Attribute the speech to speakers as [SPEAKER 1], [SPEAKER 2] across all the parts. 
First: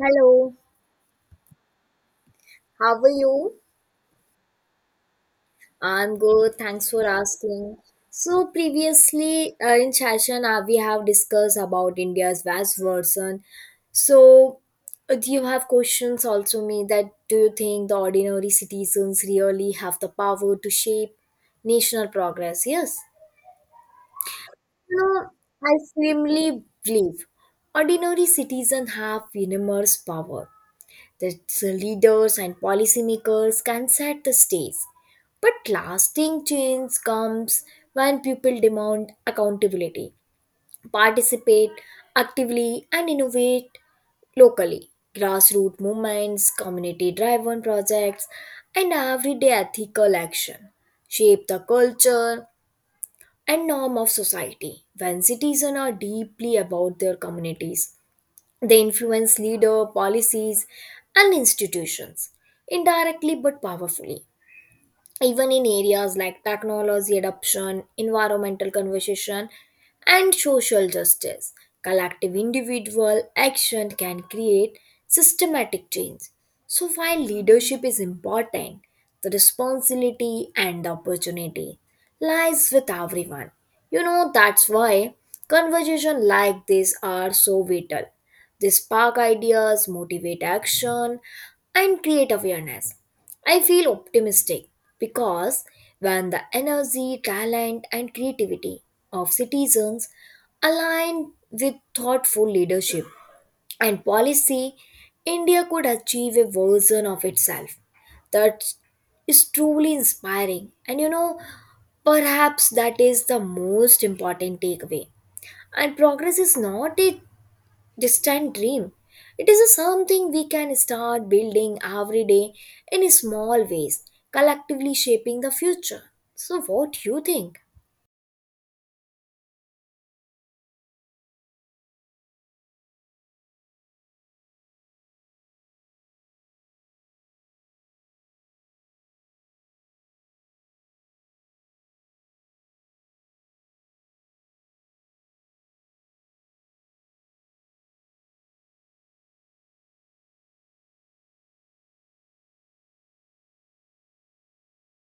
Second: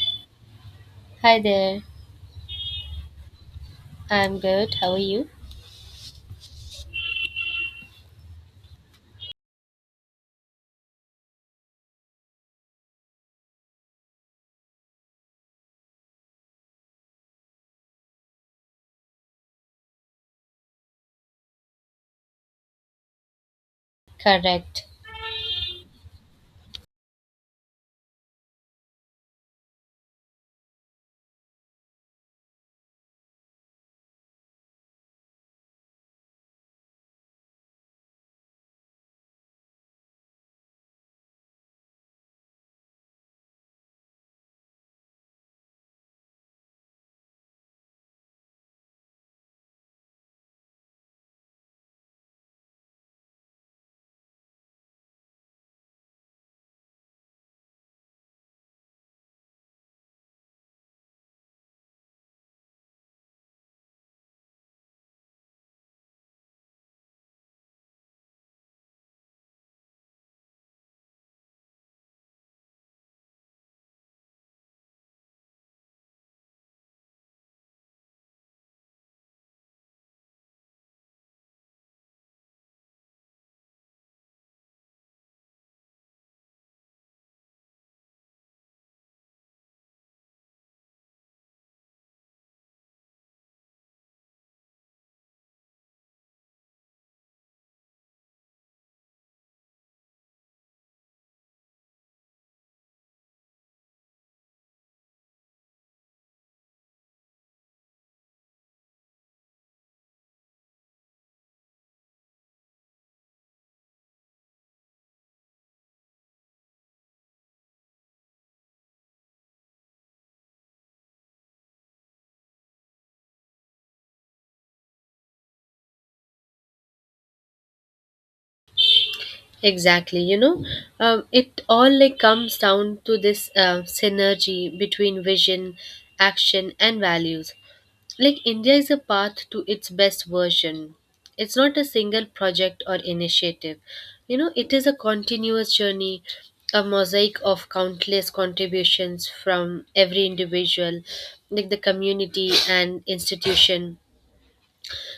[SPEAKER 1] Hello,
[SPEAKER 2] Hi there.
[SPEAKER 1] how are you?
[SPEAKER 2] I'm good. How are you?
[SPEAKER 1] I'm good, thanks for asking. So previously in session we have discussed about India's vast version. So do you have questions also me that do you think the ordinary citizens really have the power to shape national progress? Yes.
[SPEAKER 2] Correct.
[SPEAKER 1] No, I firmly believe ordinary citizens have enormous power. The leaders and policymakers can set the stage. But lasting change comes when people demand accountability, participate actively, and innovate locally. Grassroots movements, community driven projects, and everyday ethical action shape the culture and norm of society. When citizens are deeply about their communities, they influence leader, policies, and institutions indirectly but powerfully, even in areas like technology adoption, environmental conversation, and social justice. Collective individual action can create systematic change. So, while leadership is important, the responsibility and the opportunity lies with everyone. You know, that's why conversations like this are so vital. They spark ideas, motivate action, and create awareness. I feel optimistic because when the energy, talent, and creativity of citizens align with thoughtful leadership and policy, India could achieve a version of itself that is truly inspiring. And you know, perhaps that is the most important takeaway. And progress is not a distant dream. It is a something we can start building every day in small ways, collectively shaping the future. So, what you think?
[SPEAKER 2] Exactly. It all comes down to this synergy between vision, action, and values. India is a path to its best version. It's not a single project or initiative. You know, it is a continuous journey, a mosaic of countless contributions from every individual, the community and institution.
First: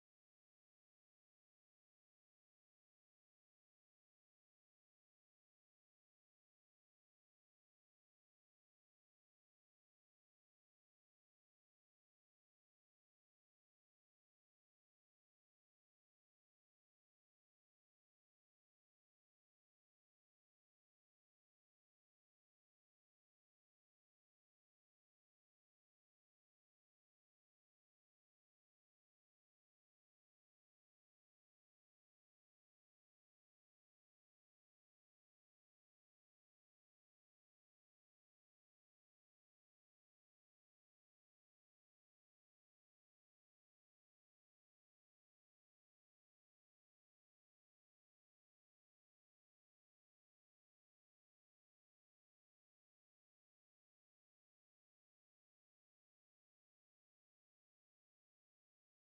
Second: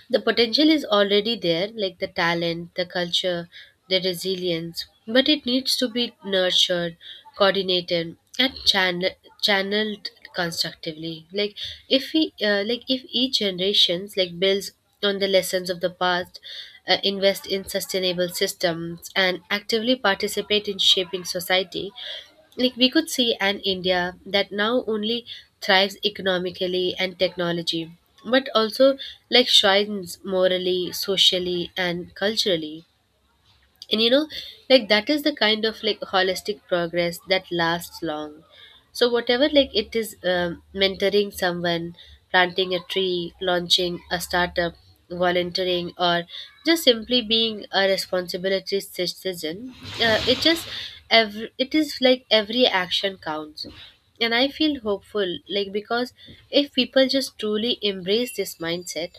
[SPEAKER 2] The potential is already there, like the talent, the culture, the resilience, but it needs to be nurtured, coordinated and channeled constructively. Like if we uh, like if each generations builds on the lessons of the past, invest in sustainable systems and actively participate in shaping society, we could see an India that now only thrives economically and technology, but also shines morally, socially and culturally. And that is the holistic progress that lasts long. So whatever, like it is mentoring someone, planting a tree, launching a startup, volunteering, or just simply being a responsibility citizen, uh, it just it is every action counts. And I feel hopeful, because if people just truly embrace this mindset,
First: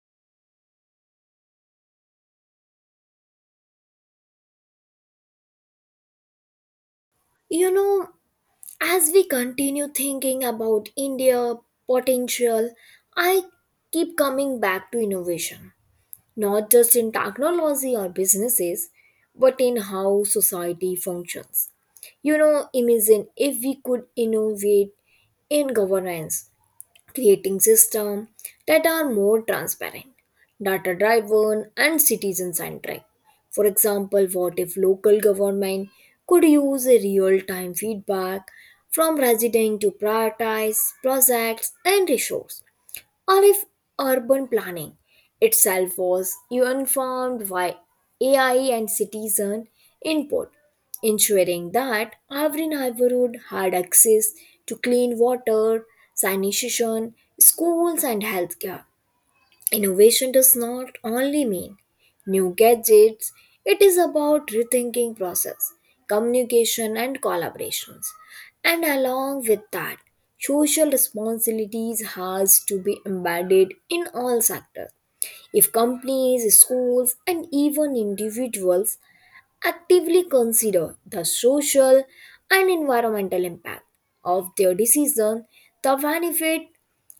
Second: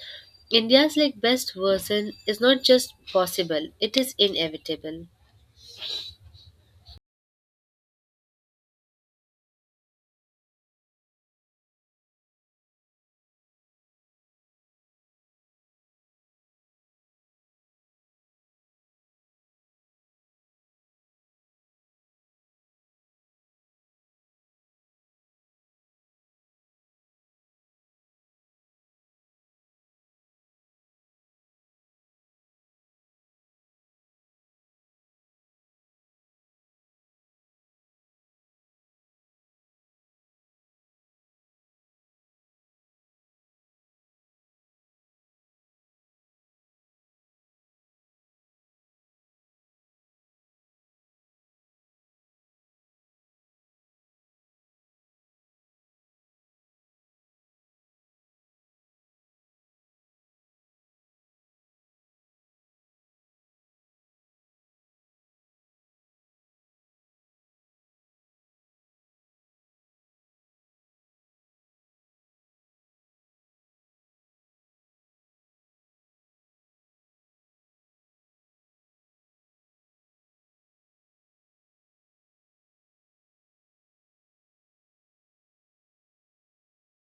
[SPEAKER 2] India's best version is not just possible, it is inevitable.
[SPEAKER 1] You know, as we continue thinking about India potential, I keep coming back to innovation, not just in technology or businesses, but in how society functions. You know, imagine if we could innovate in governance, creating systems that are more transparent, data driven, and citizen centric. For example, what if local government could use a real time feedback from residents to prioritize projects and resources? Or if urban planning itself was informed by AI and citizen input, ensuring that every neighborhood had access to clean water, sanitation, schools, and healthcare. Innovation does not only mean new gadgets, it is about rethinking process, communication and collaborations. And along with that, social responsibilities has to be embedded in all sectors. If companies, schools and even individuals actively consider the social and environmental impact of their decision, the benefit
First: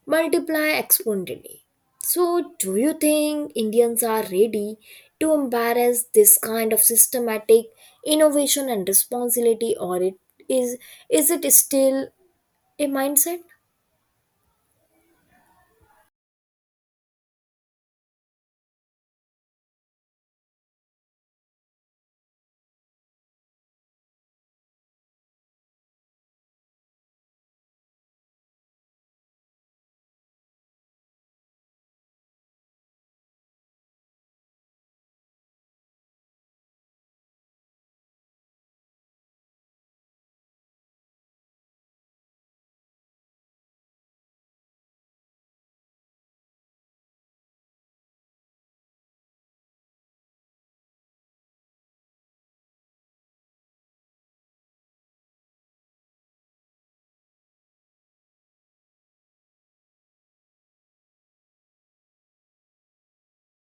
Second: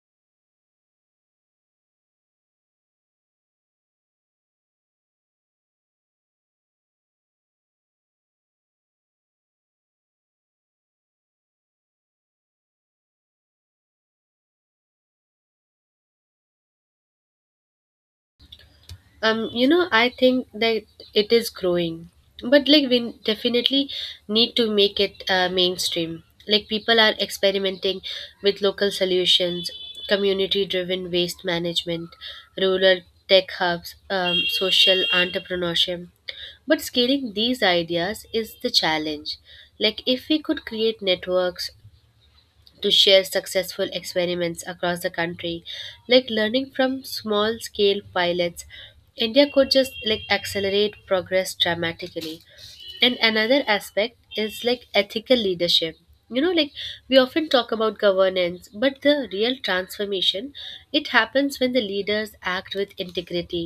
[SPEAKER 1] multiply exponentially. So, do you think Indians are ready to embrace this kind of systematic innovation and responsibility, or it is is it still a mindset?
[SPEAKER 2] Um you know I think that it is growing, but we definitely need to make it mainstream. Like people are experimenting with local solutions, community driven waste management, rural tech hubs, social entrepreneurship, but scaling these ideas is the challenge. Like if we could create networks to share successful experiments across the country, learning from small scale pilots, India could just like accelerate progress dramatically. And another aspect is ethical leadership. You know like we often talk about governance, but the real transformation, it happens when the leaders act with integrity,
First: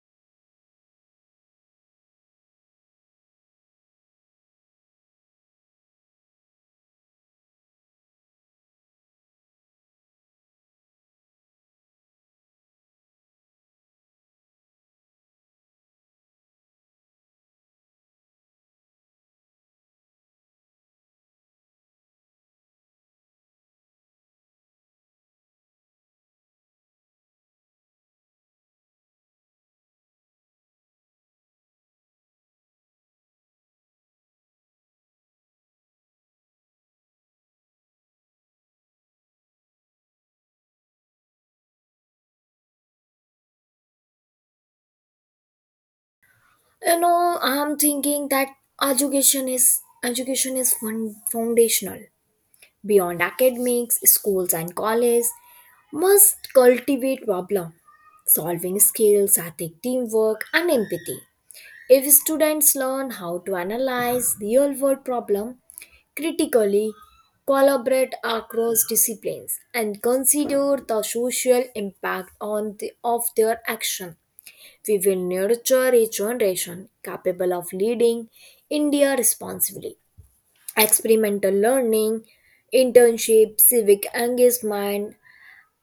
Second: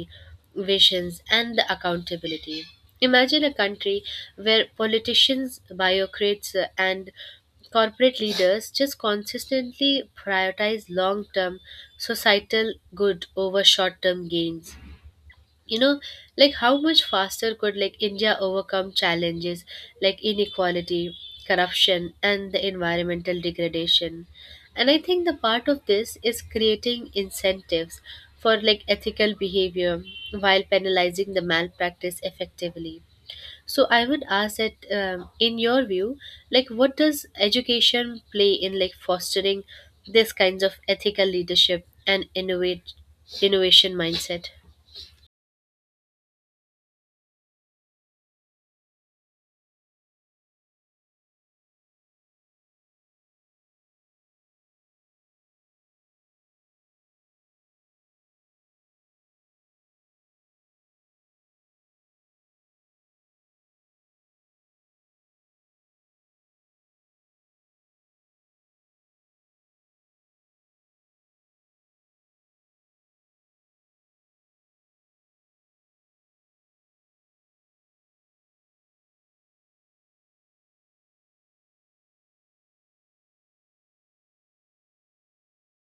[SPEAKER 2] visions and the accountability. Imagine a country where politicians, bureaucrats, and corporate leaders just consistently prioritize long term societal good over short term gains. You know, how much faster could India overcome challenges like inequality, corruption, and the environmental degradation? And I think the part of this is creating incentives for ethical behavior while penalizing the malpractice effectively. So I would ask that, in your view, what does education play in fostering this kinds of ethical leadership and innovate innovation mindset?
[SPEAKER 1] You know, I'm thinking that education is education is fun, foundational. Beyond academics, schools, and colleges, must cultivate problem solving skills, ethic, teamwork, and empathy. If students learn how to analyze real world problem critically, collaborate across disciplines, and consider the social impact on of their action, we will nurture a generation capable of leading India responsibly. Experimental learning, internship, civic engagement,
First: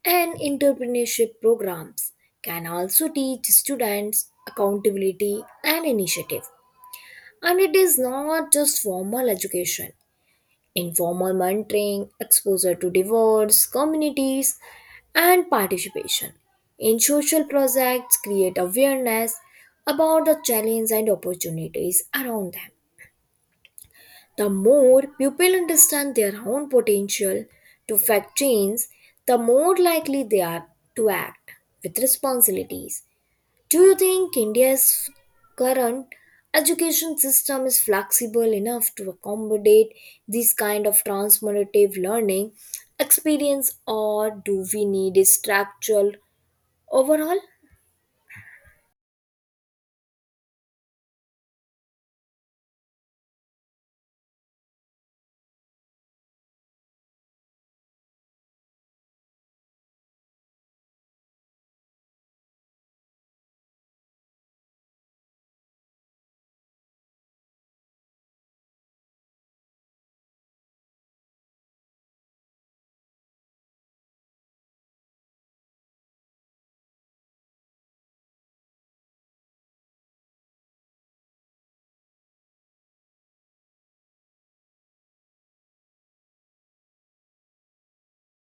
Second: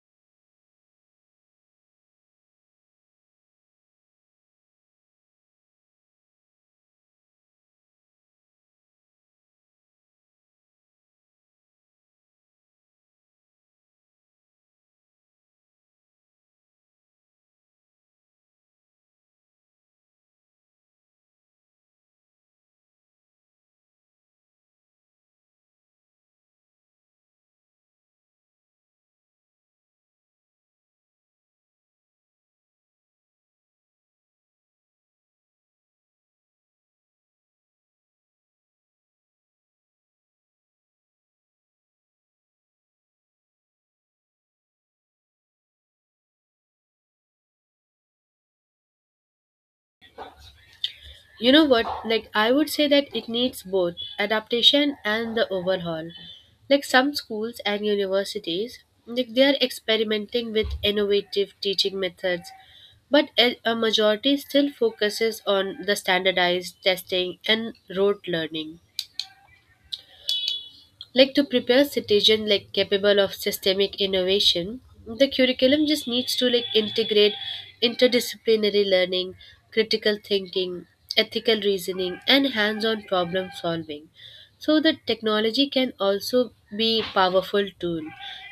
[SPEAKER 1] and entrepreneurship programs can also teach students accountability and initiative. And it is not just formal education, informal mentoring, exposure to diverse communities, and participation in social projects create awareness about the challenges and opportunities around them. The more people understand their own potential to affect change, the more likely they are to act with responsibilities. Do you think India's current education system is flexible enough to accommodate this kind of transformative learning experience, or do we need a structural overhaul?
[SPEAKER 2] You know what? I would say that it needs both adaptation and the overhaul. Like some schools and universities, they are experimenting with innovative teaching methods, but a majority still focuses on the standardized testing and rote learning. Like to prepare citizens capable of systemic innovation, the curriculum just needs to integrate interdisciplinary learning, critical thinking, ethical reasoning, and hands-on problem solving. So the technology can also be powerful tool.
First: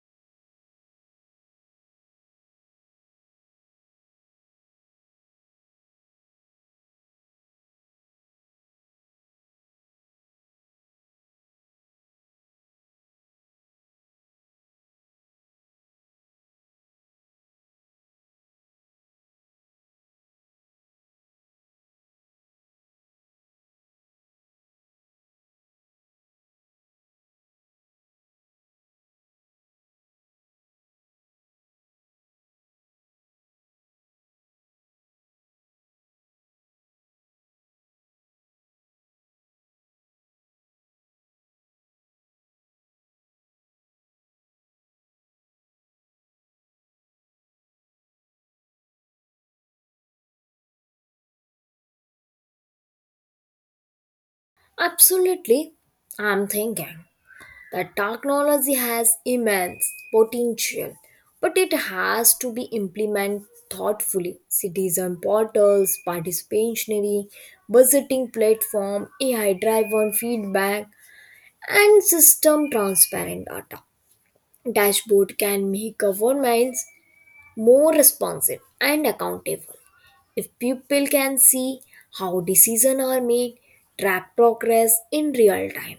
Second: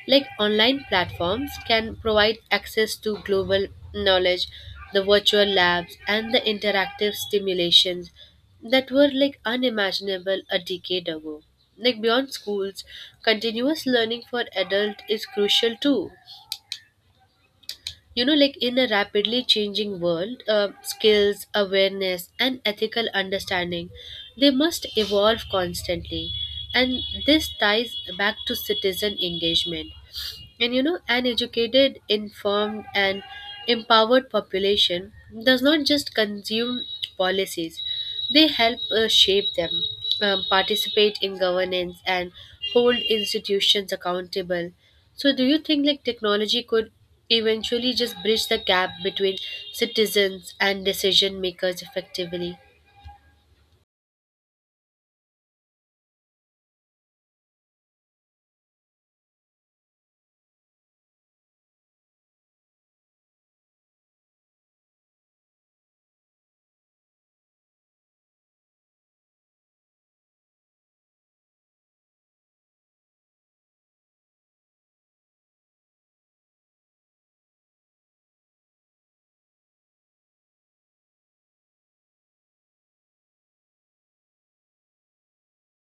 [SPEAKER 2] Like online platforms can provide access to global knowledge, the virtual labs and the interactive stimulations that were unimaginable a decade ago. Like beyond schools, continuous learning for adult is crucial too. You know, in a rapidly changing world, skills, awareness, and ethical understanding, they must evolve constantly. And this ties back to citizen engagement. And you know, an educated, informed, and empowered population does not just consume policies, they help shape them, participate in governance, and hold institutions accountable. So, do you think technology could eventually just bridge the gap between citizens and decision makers effectively?
[SPEAKER 1] Absolutely, I'm thinking. The technology has immense potential, but it has to be implemented thoughtfully. Citizen portals, participatory budgeting platform, AI-driven feedback, and system transparent data. Dashboard can make governments more responsive and accountable. If people can see how decisions are made, track progress in real time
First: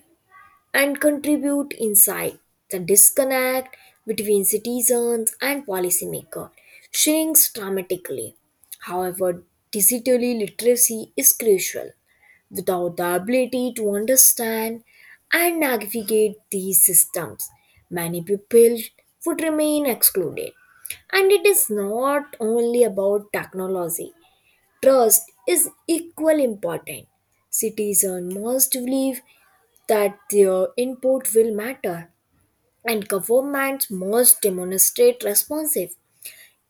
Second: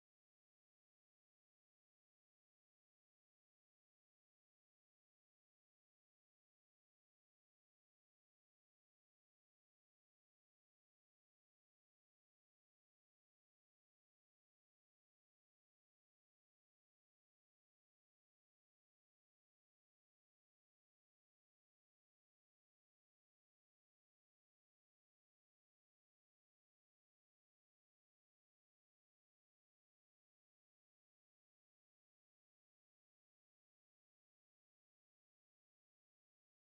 [SPEAKER 1] and contribute insight. The disconnect between citizens and policymakers shrinks dramatically. However, digital literacy is crucial. Without the ability to understand and navigate these systems, many people would remain excluded. And it is not only about technology, trust is equally important. Citizens must believe that their input will matter and governments must demonstrate responsive.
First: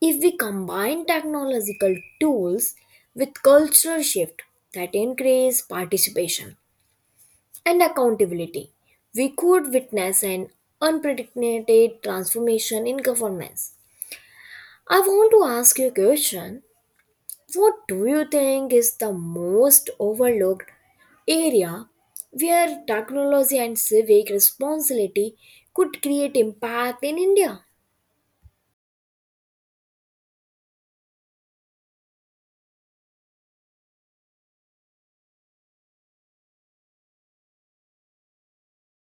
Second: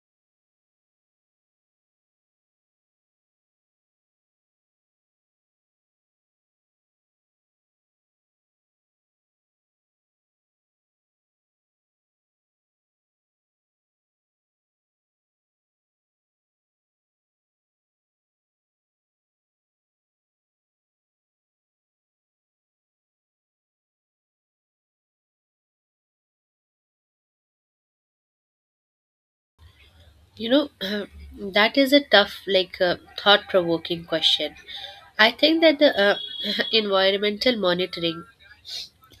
[SPEAKER 1] If we combine technological tools with cultural shift that increase participation and accountability, we could witness an unprecedented transformation in governments. I want to ask you a question. What do you think is the most overlooked area where technology and civic responsibility could create impact in India?
[SPEAKER 2] You know, that is a tough, thought provoking question. I think that the environmental monitoring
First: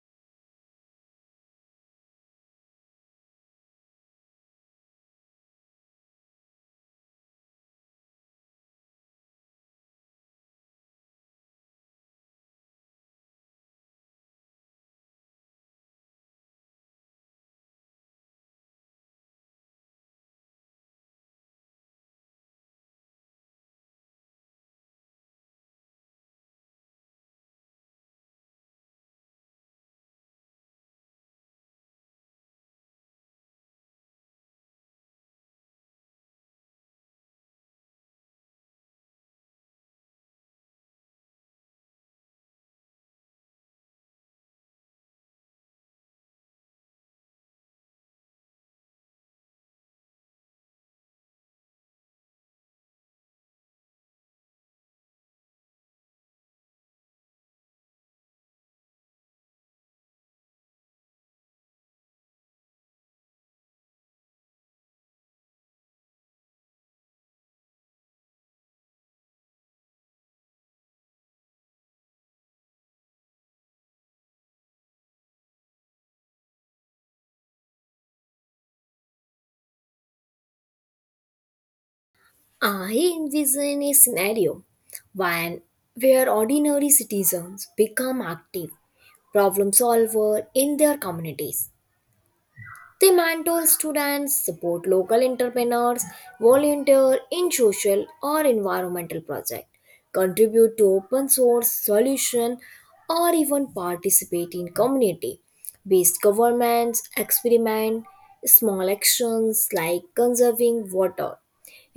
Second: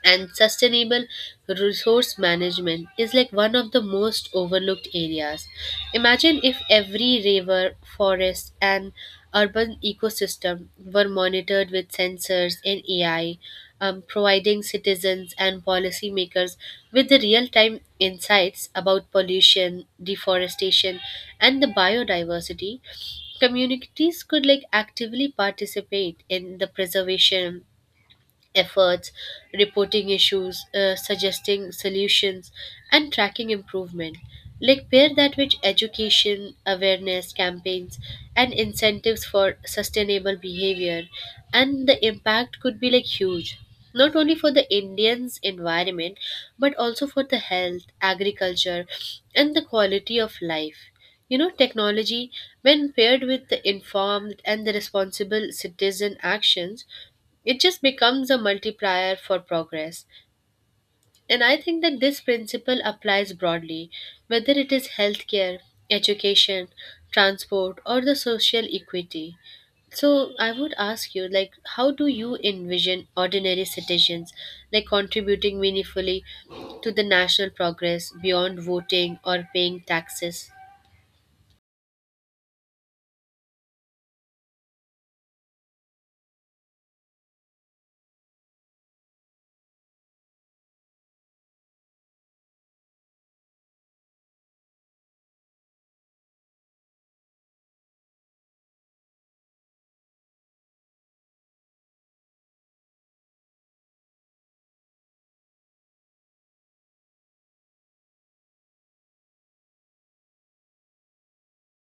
[SPEAKER 2] and sustainable resource management is one of the most overlooked areas. Imagine if every river, forest and urban ecosystem were monitored with sensors and AI, providing citizens and policymakers with the real-time insights about pollution, deforestation, and the biodiversity. Communities could actively participate in the preservation efforts, reporting issues, suggesting solutions, and tracking improvement. Like pair that with education, awareness campaigns, and incentives for sustainable behavior, and the impact could be huge. Not only for the Indians' environment, but also for the health, agriculture, and the quality of life. You know, technology, when paired with the informed and the responsible citizen actions, it just becomes a multiplier for progress. And I think that this principle applies broadly, whether it is healthcare, education, transport, or the social equity. So I would ask you, how do you envision ordinary citizens, contributing meaningfully to the national progress beyond voting or paying taxes?
[SPEAKER 1] I envision a scenario when where ordinary citizens become active problem solver in their communities. They mentor students, support local entrepreneurs, volunteer in social or environmental projects, contribute to open source solution, or even participate in community based governments. Experiment small actions like conserving water,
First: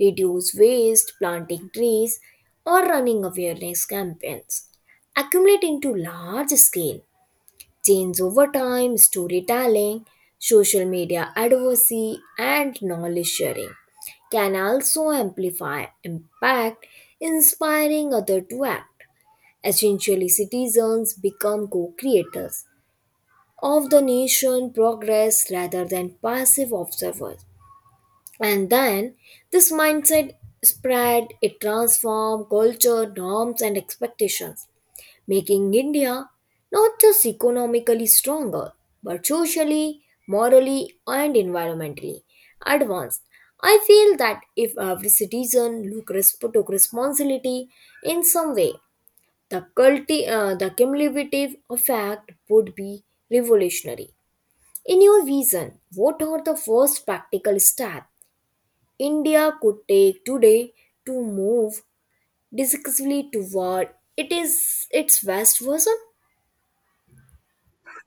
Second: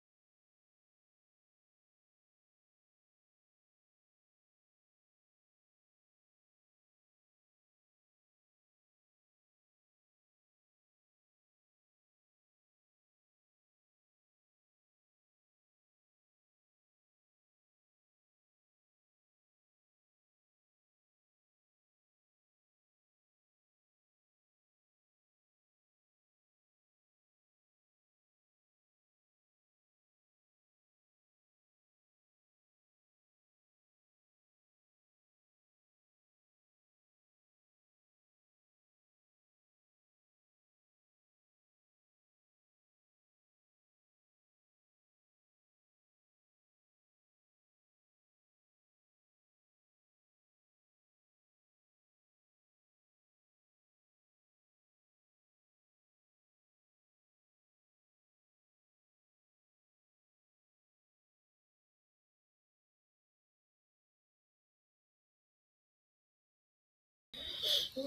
[SPEAKER 1] reduce waste, planting trees, or running awareness campaigns accumulate into large scale change over time. Storytelling, social media advocacy, and knowledge sharing can also amplify impact, inspiring others to act. Essentially, citizens become co creators of the nation progress rather than passive observers. And then this mindset spread, it transforms culture, norms, and expectations, making India not just economically stronger, but socially, morally, and environmentally advanced. I feel that if every citizen took responsibility in some way, the cumulative effect would be revolutionary. In your vision, what are the first practical steps India could take today to move decisively toward it is its best version?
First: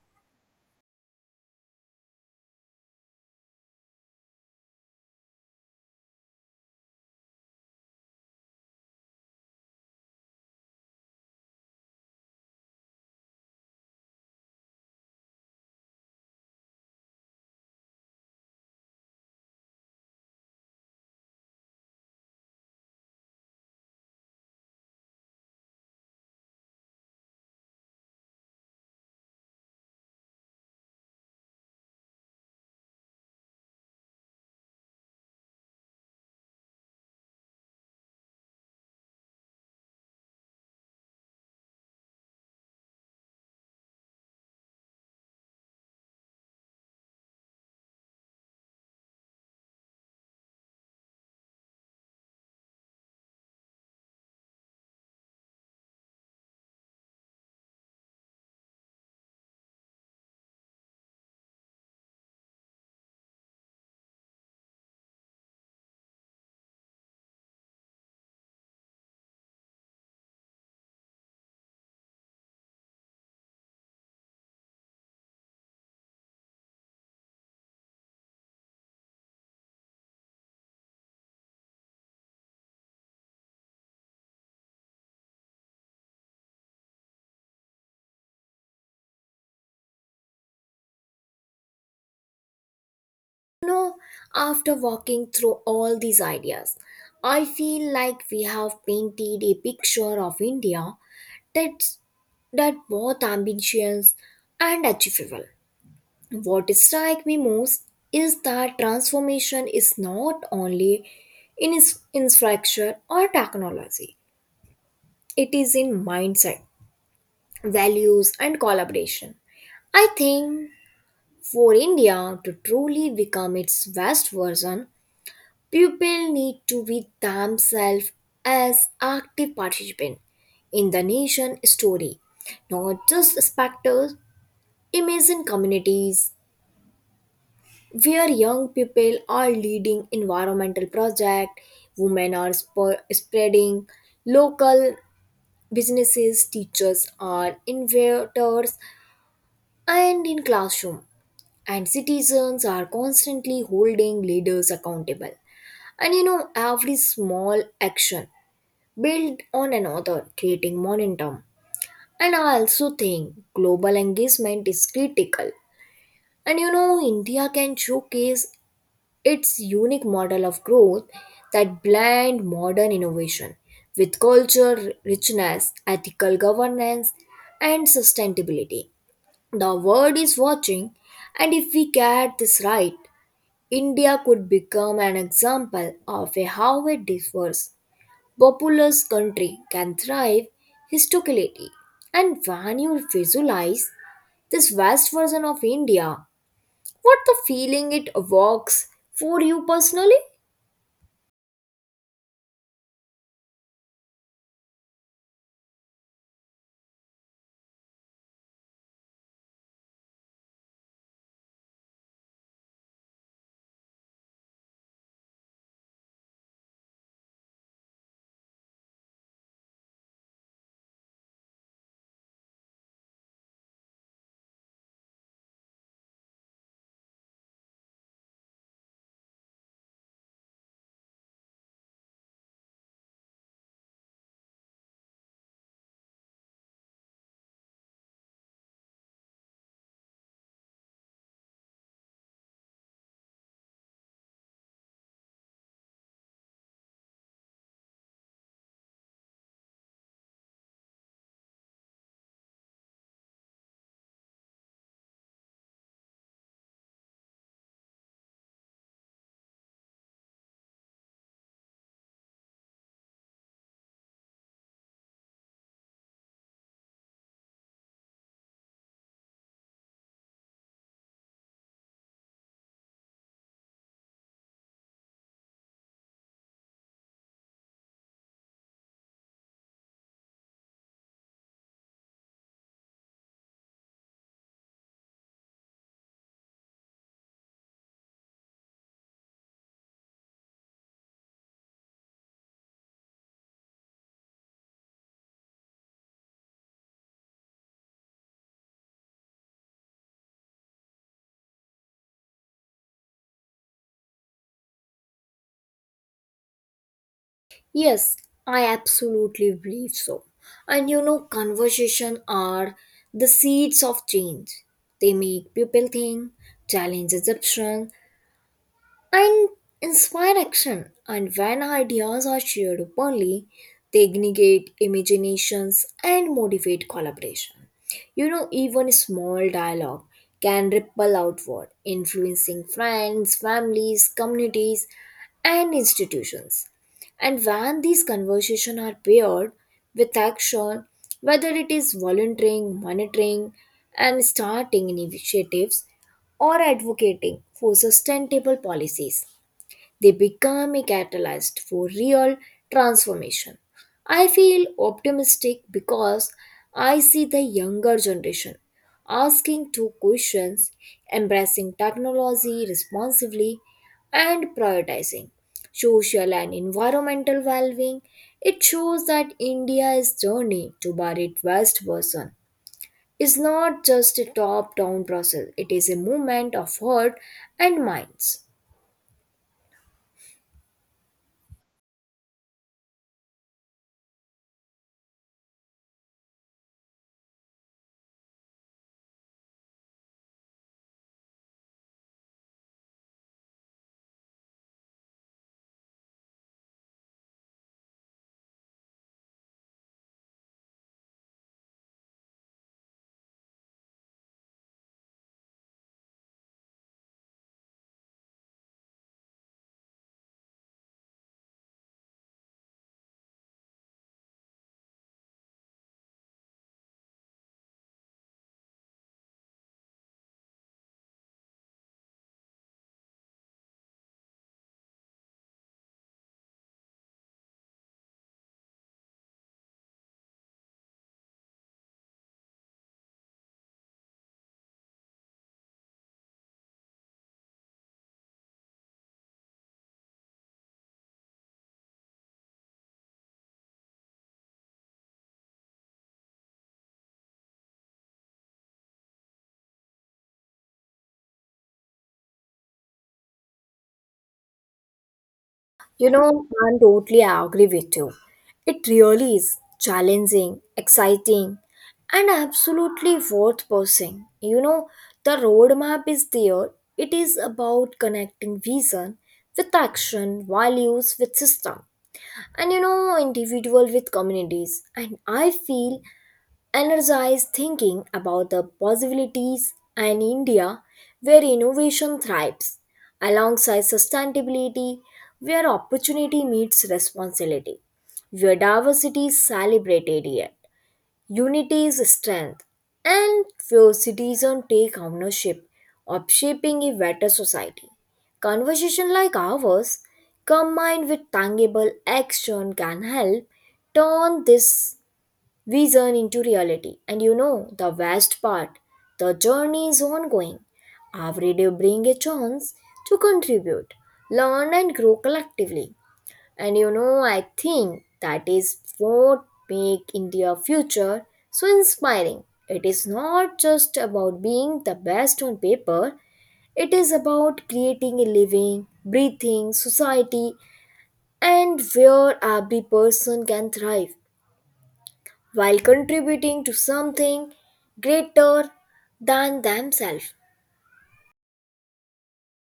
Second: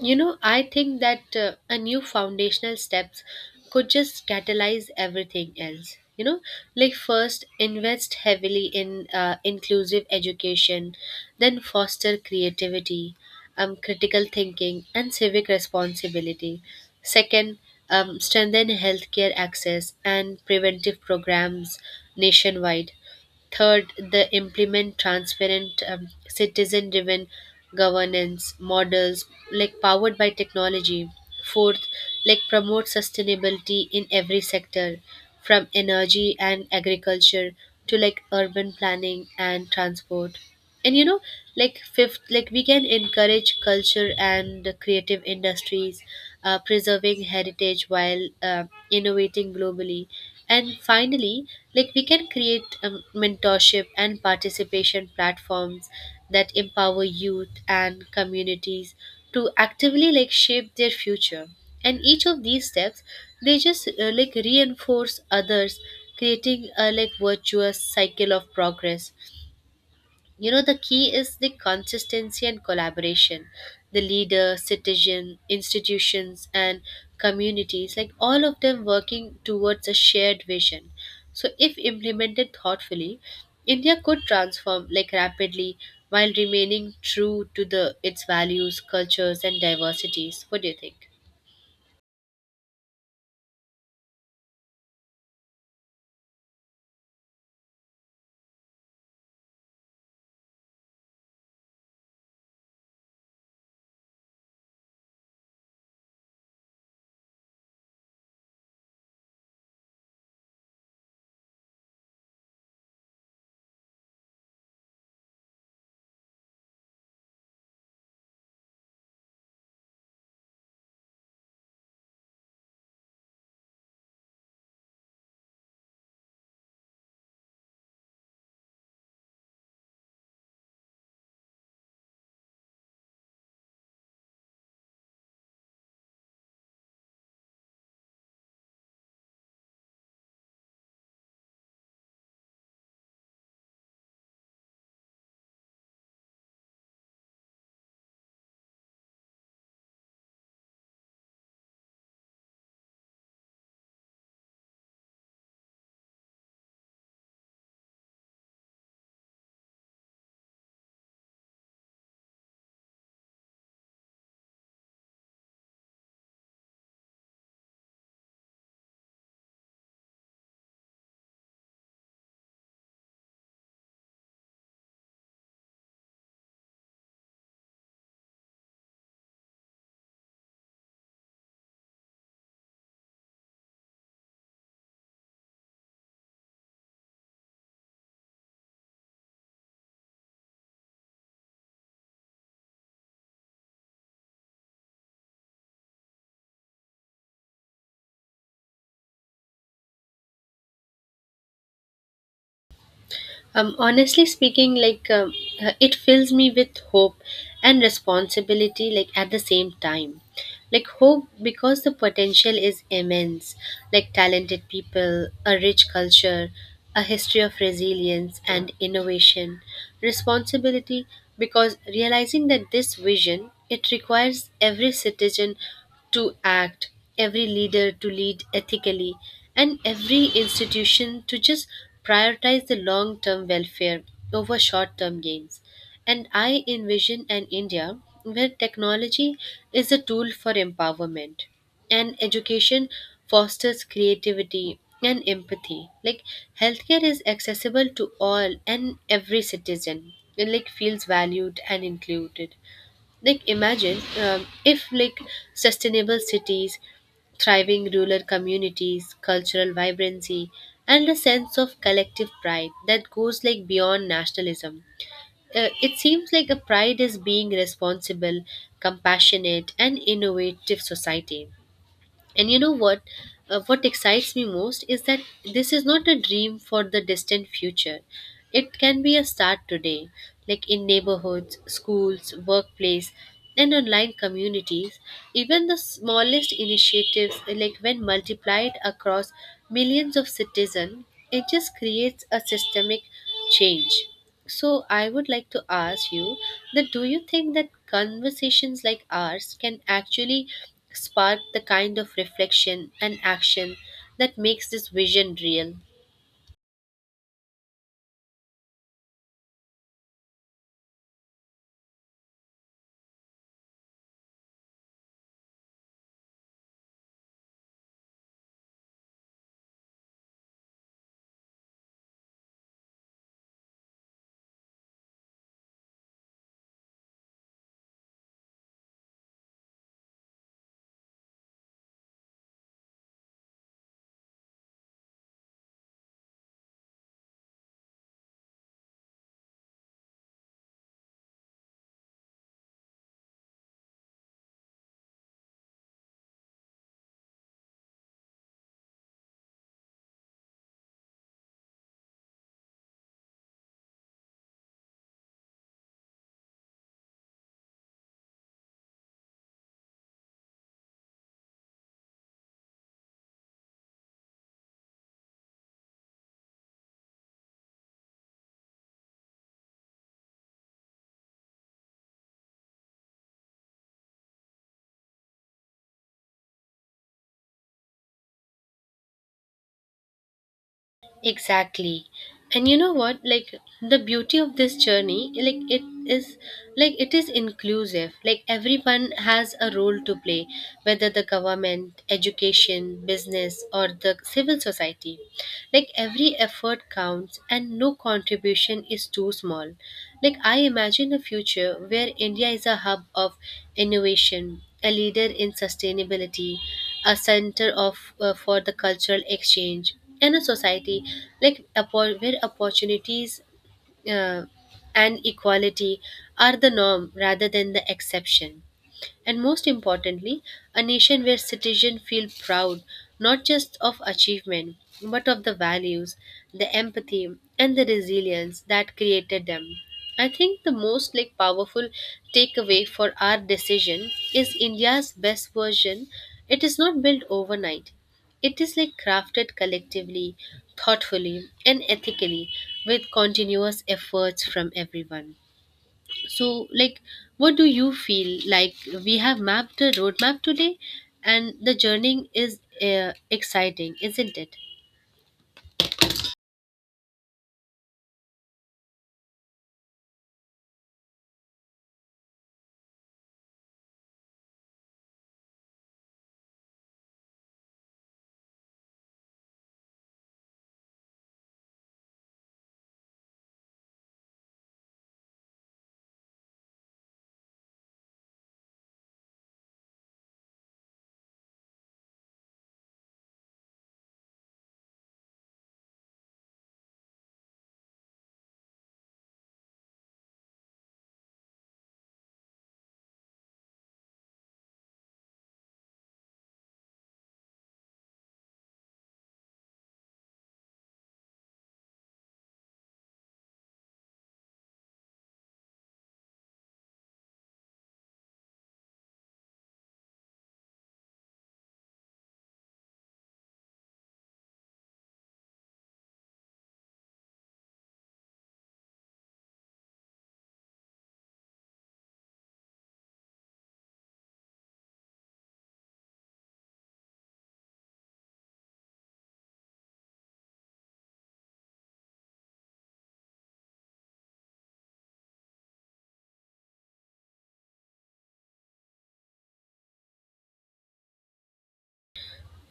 [SPEAKER 2] You know, I think that a new foundational steps could just catalyze everything else. You know, first invest heavily in inclusive education, then foster creativity, critical thinking, and civic responsibility. Second, strengthen healthcare access and preventive programs nationwide. Third, they implement transparent, citizen driven governance models powered by technology. Fourth, promote sustainability in every sector, from energy and agriculture to urban planning and transport. And fifth, we can encourage culture and the creative industries, preserving heritage while innovating globally. And finally, we can create mentorship and participation platforms that empower youth and communities to actively shape their future. And each of these steps, they just like reinforce others, creating a virtuous cycle of progress. You know, the key is the consistency and collaboration. The leader, citizen, institutions, and communities, all of them working towards a shared vision. So, if implemented thoughtfully, India could transform rapidly while remaining true to the its values, cultures, and diversities. What do you think?
[SPEAKER 1] Know, after walking through all these ideas, I feel like we have painted a picture of India that's that both ambitious and achievable. What strikes me most is that transformation is not only in its infrastructure or technology, it is in mindset, values, and collaboration. I think for India to truly become its best version, pupils need to be themselves as active participants in the nation story, not just spectators. Imagine communities where young people are leading environmental projects, women are spreading local businesses, teachers are innovators, and in classroom, and citizens are constantly holding leaders accountable. And you know, every small action build on another, creating momentum. And I also think global engagement is critical. And you know, India can showcase its unique model of growth that blend modern innovation with culture, richness, ethical governance, and sustainability. The world is watching, and if we get this right, India could become an example of a how a diverse populous country can thrive historically. And when you visualize this vast version of India, what the feeling it evokes for you personally?
[SPEAKER 2] Honestly speaking, it fills me with hope and responsibility, at the same time. Like hope because the potential is immense, like talented people, a rich culture, a history of resilience and innovation. Responsibility because realizing that this vision, it requires every citizen to act, every leader to lead ethically, and every institution to just prioritize the long term welfare over short term gains. And I envision an India where technology is a tool for empowerment and education fosters creativity and empathy. Like healthcare is accessible to all and every citizen, and feels valued and included. Like imagine um, if like sustainable cities, thriving rural communities, cultural vibrancy, and a sense of collective pride that goes beyond nationalism. It seems like a pride is being responsible, compassionate and innovative society. And you know what? What excites me most is that this is not a dream for the distant future. It can be a start today, in neighborhoods, schools, workplace, and online communities. Even the smallest initiatives, when multiplied across millions of citizens, it just creates a systemic change. So I would like to ask you that do you think that conversations like ours can actually spark the kind of reflection and action that makes this vision real?
[SPEAKER 1] Yes, I absolutely believe so. And you know, conversation are the seeds of change. They make people think, challenge assumptions, and inspire action. And when ideas are shared openly, they ignite imaginations and motivate collaboration. You know, even small dialogue can ripple outward, influencing friends, families, communities, and institutions. And when these conversations are paired with action, whether it is volunteering, monitoring, and starting initiatives, or advocating for sustainable policies. They become a catalyst for real transformation. I feel optimistic because I see the younger generation asking two questions, embracing technology responsibly, and prioritizing social and environmental well being. It shows that India is turning to a it West person is not just a top down process, it is a movement of heart and minds.
[SPEAKER 2] Exactly. And you know what? The beauty of this journey, is it is inclusive. Like everyone has a role to play, whether the government, education, business or the civil society. Like every effort counts and no contribution is too small. Like I imagine a future where India is a hub of innovation, a leader in sustainability, a center of for the cultural exchange in a society where opportunities uh, and equality are the norm rather than the exception. And most importantly, a nation where citizens feel proud not just of achievement, but of the values, the empathy, and the resilience that created them. I think the most powerful takeaway for our decision is India's best version. It is not built overnight. It is crafted collectively, thoughtfully, and ethically with continuous efforts from everyone. So, what do you feel? We have mapped the roadmap today, and the journey is exciting, isn't it?
[SPEAKER 1] You know, I totally agree with you. It really is challenging, exciting, and absolutely worth pursuing. You know, the roadmap is there. It is about connecting vision with action, values with system, and you know, individual with communities. And I feel energized thinking about the possibilities and India where innovation thrives alongside sustainability, where opportunity meets responsibility, where diversity is celebrated yet unity is strength, and where citizens take ownership of shaping a better society. Conversation like ours, combined with tangible action, can help turn this we journey into reality, and you know the best part, the journey is ongoing. Every day bring a chance to contribute, learn, and grow collectively. And you know, I think that is what make India future so inspiring. It is not just about being the best on paper, it is about creating a living, breathing society and where every person can thrive while contributing to something greater than themselves.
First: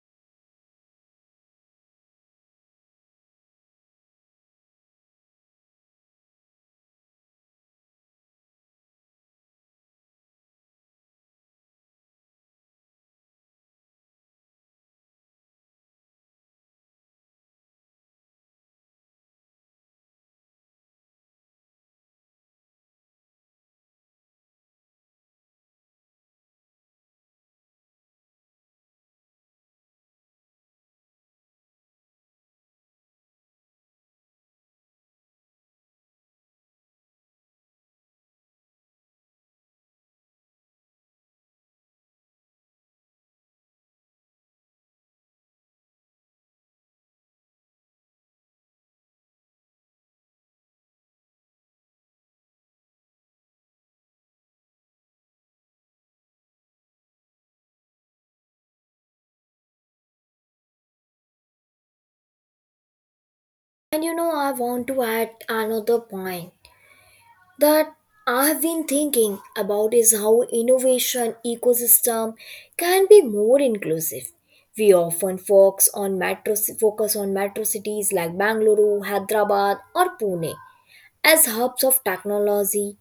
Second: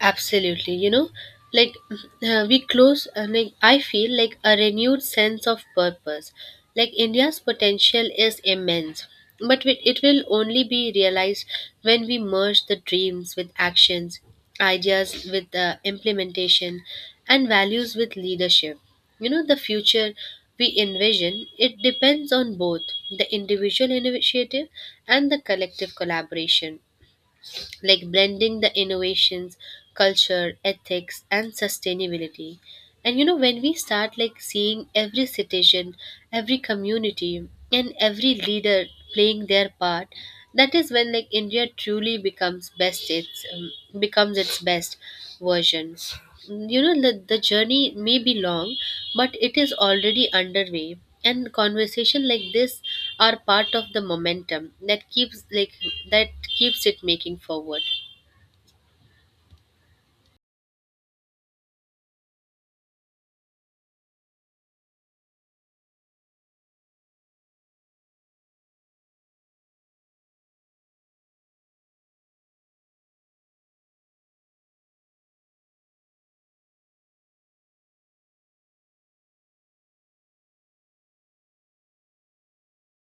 [SPEAKER 2] Absolutely, you know, we close, I feel like a renewed sense of purpose. Like India's potential is immense, but it will only be realized when we merge the dreams with actions, ideas with implementation, and values with leadership. You know, the future we envision, it depends on both the individual initiative and the collective collaboration, blending the innovations, culture, ethics and sustainability. And you know, when we start seeing every citizen, every community and every leader playing their part, that is when India truly becomes best its becomes its best version. The journey may be long, but it is already underway, and conversation like this are part of the momentum that keeps like that keeps it making forward.
[SPEAKER 1] And you know, I want to add another point that I have been thinking about is how innovation ecosystem can be more inclusive. We often focus on metro cities like Bangalore, Hyderabad, or Pune, as hubs of technology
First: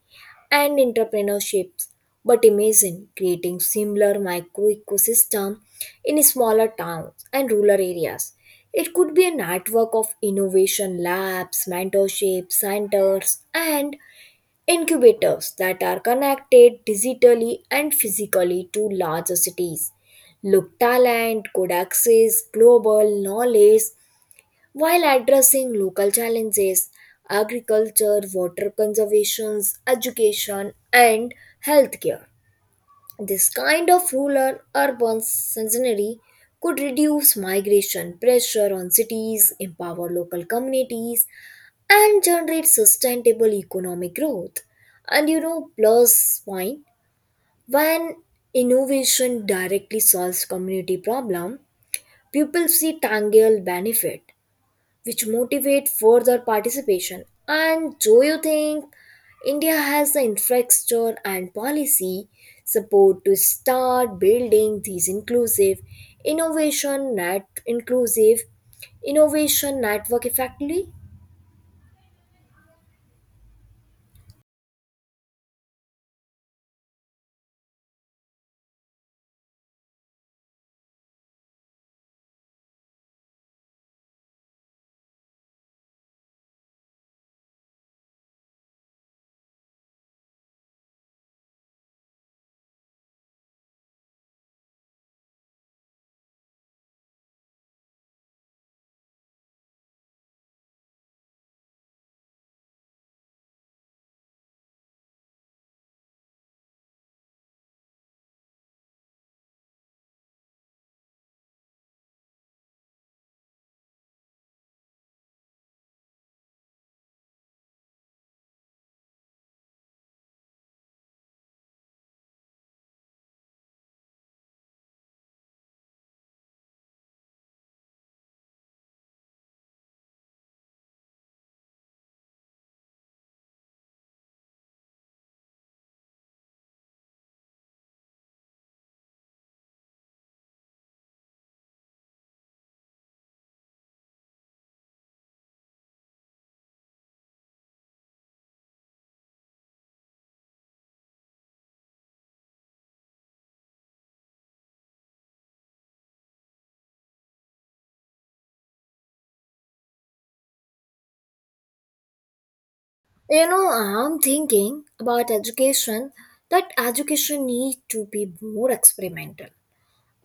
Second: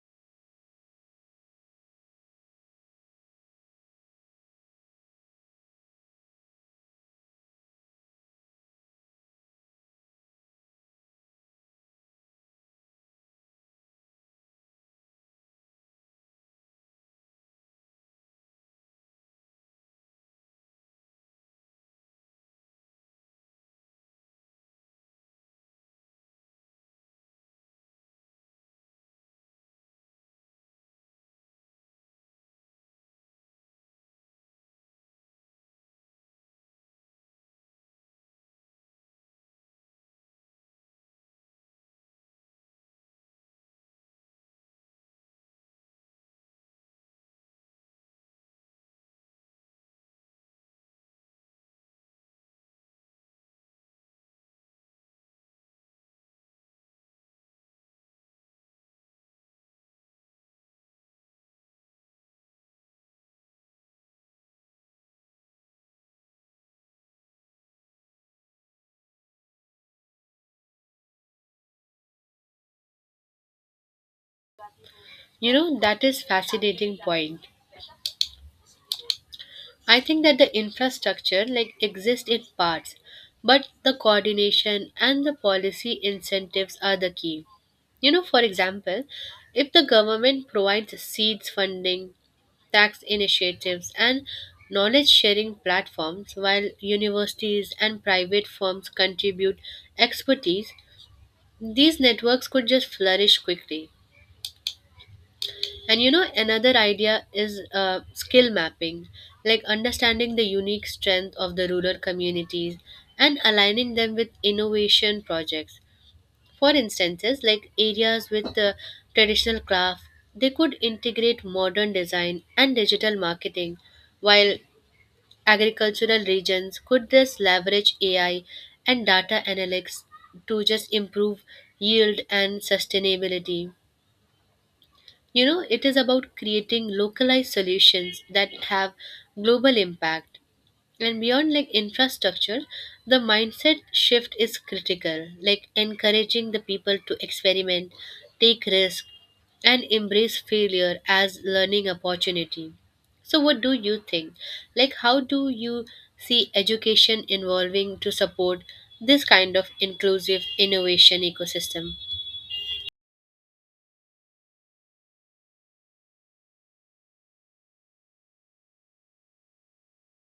[SPEAKER 1] and entrepreneurships. But imagine creating similar micro ecosystem in smaller towns and rural areas. It could be a network of innovation labs, mentorship centers, and incubators that are connected digitally and physically to larger cities. Look talent could access global knowledge while addressing local challenges, agriculture, water conservation, education, and healthcare. This kind of rural urban scenery could reduce migration pressure on cities, empower local communities, and generate sustainable economic growth. And you know, plus point, when innovation directly solves community problem, people see tangible benefit which motivate further participation. And do you think India has the infrastructure and policy support to start building these inclusive innovation network effectively?
[SPEAKER 2] You know that is fascinating point. I think that the infrastructure exists in parts, but the coordination and the policy incentives are the key. You know, for example, if the government provides seeds funding, tax initiatives, and knowledge sharing platforms, while universities and private firms contribute expertise, these networks could just flourish quickly. And you know, another idea is skill mapping, understanding the unique strength of the rural communities and aligning them with innovation projects. For instances, areas with traditional craft, they could integrate modern design and digital marketing, while agricultural regions could just leverage AI and data analytics to just improve yield and sustainability. You know, it is about creating localized solutions that have global impact. And beyond infrastructure, the mindset shift is critical, like encouraging the people to experiment, take risk, and embrace failure as learning opportunity. So what do you think? How do you see education involving to support this kind of inclusive innovation ecosystem?
[SPEAKER 1] You know, I'm thinking about education that education need to be more experimental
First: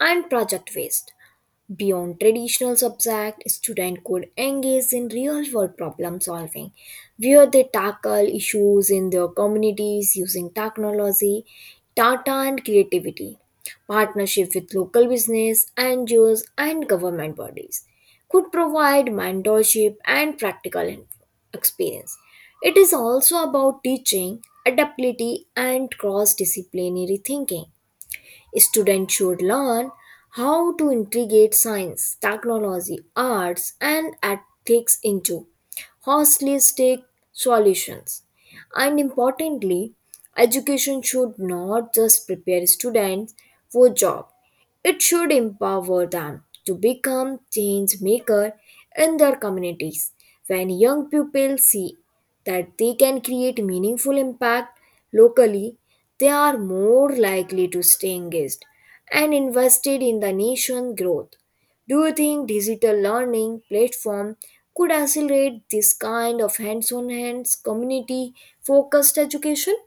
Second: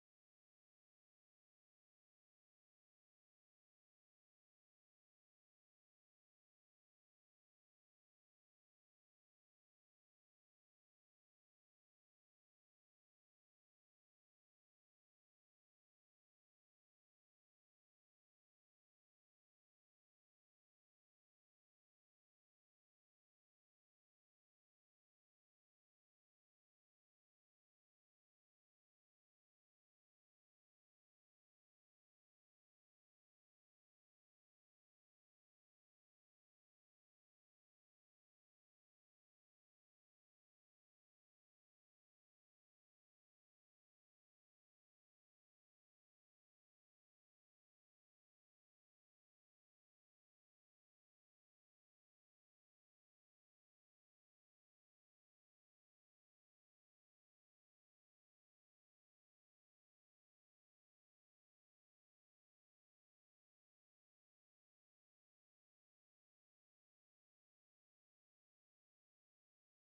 [SPEAKER 1] and project based. Beyond traditional subjects, students could engage in real world problem solving, where they tackle issues in their communities using technology, data, and creativity. Partnership with local business, NGOs, and government bodies could provide mentorship and practical experience. It is also about teaching adaptability and cross disciplinary thinking. Students should learn how to integrate science, technology, arts, and ethics into holistic solutions. And importantly, education should not just prepare students for jobs, it should empower them to become change makers in their communities. When young people see that they can create meaningful impact locally, they are more likely to stay engaged and invested in the nation growth. Do you think digital learning platform could accelerate this kind of hands community focused education?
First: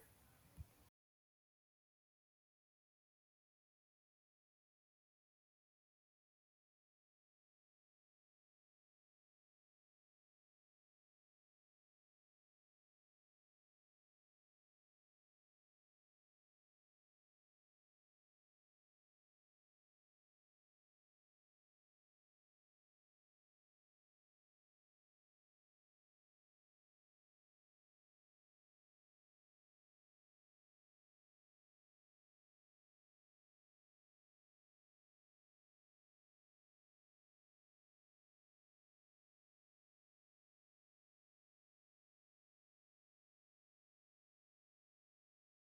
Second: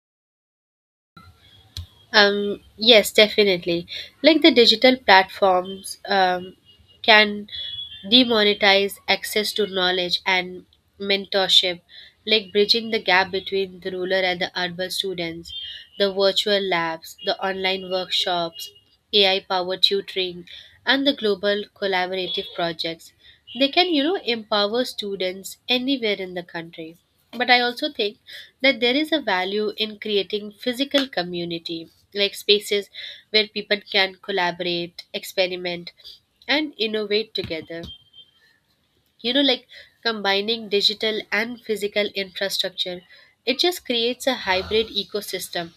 [SPEAKER 2] Yes, definitely. Like the digital platforms can demonetize access to knowledge and mentorship, bridging the gap between the rural and the urban students, the virtual labs, the online workshops, AI powered tutoring and the global collaborative projects. They can, you know, empower students anywhere in the country. But I also think that there is a value in creating physical community, like spaces where people can collaborate, experiment, and innovate together. You know, like Combining digital and physical infrastructure, it just creates a hybrid ecosystem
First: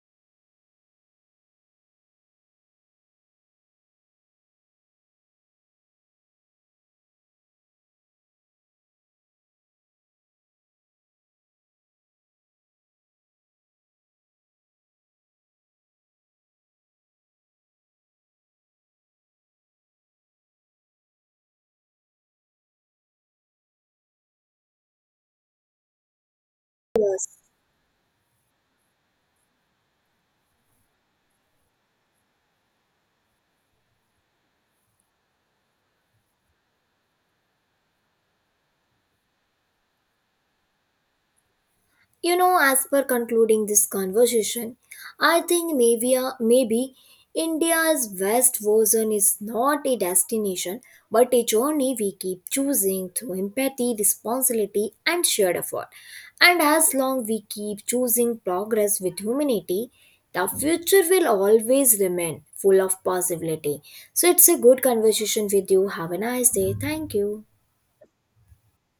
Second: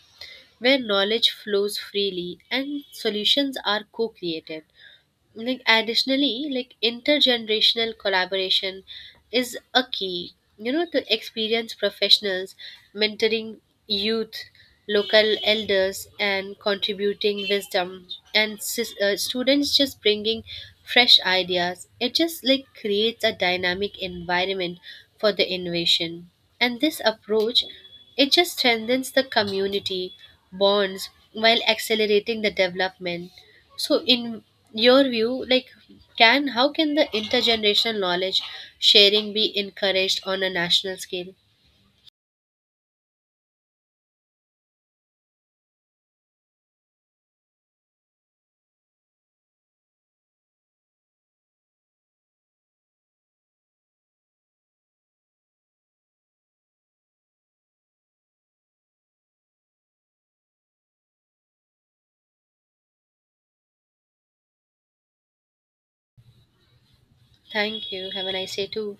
[SPEAKER 2] where knowledge flows freely and solutions are co-created. Additionally, intergenerational collaboration is a key, you know, to experience professionals mentoring youth, local elders, and contributing wisdom. Students just bringing fresh ideas, it just like creates a dynamic environment for the innovation. And this approach, it just strengthens the community bonds while accelerating the development. So, in your view, like can how can the intergenerational knowledge sharing be encouraged on a national scale?
[SPEAKER 1] You know, as per concluding this conversation, I think maybe maybe India's West version is not a destination but a journey we keep choosing through empathy, responsibility, and shared effort. And as long we keep choosing progress with humanity, the future will always remain full of possibility. So it's a good conversation with you. Have a nice day. Thank you.
[SPEAKER 2] Thank you. Have a nice day too.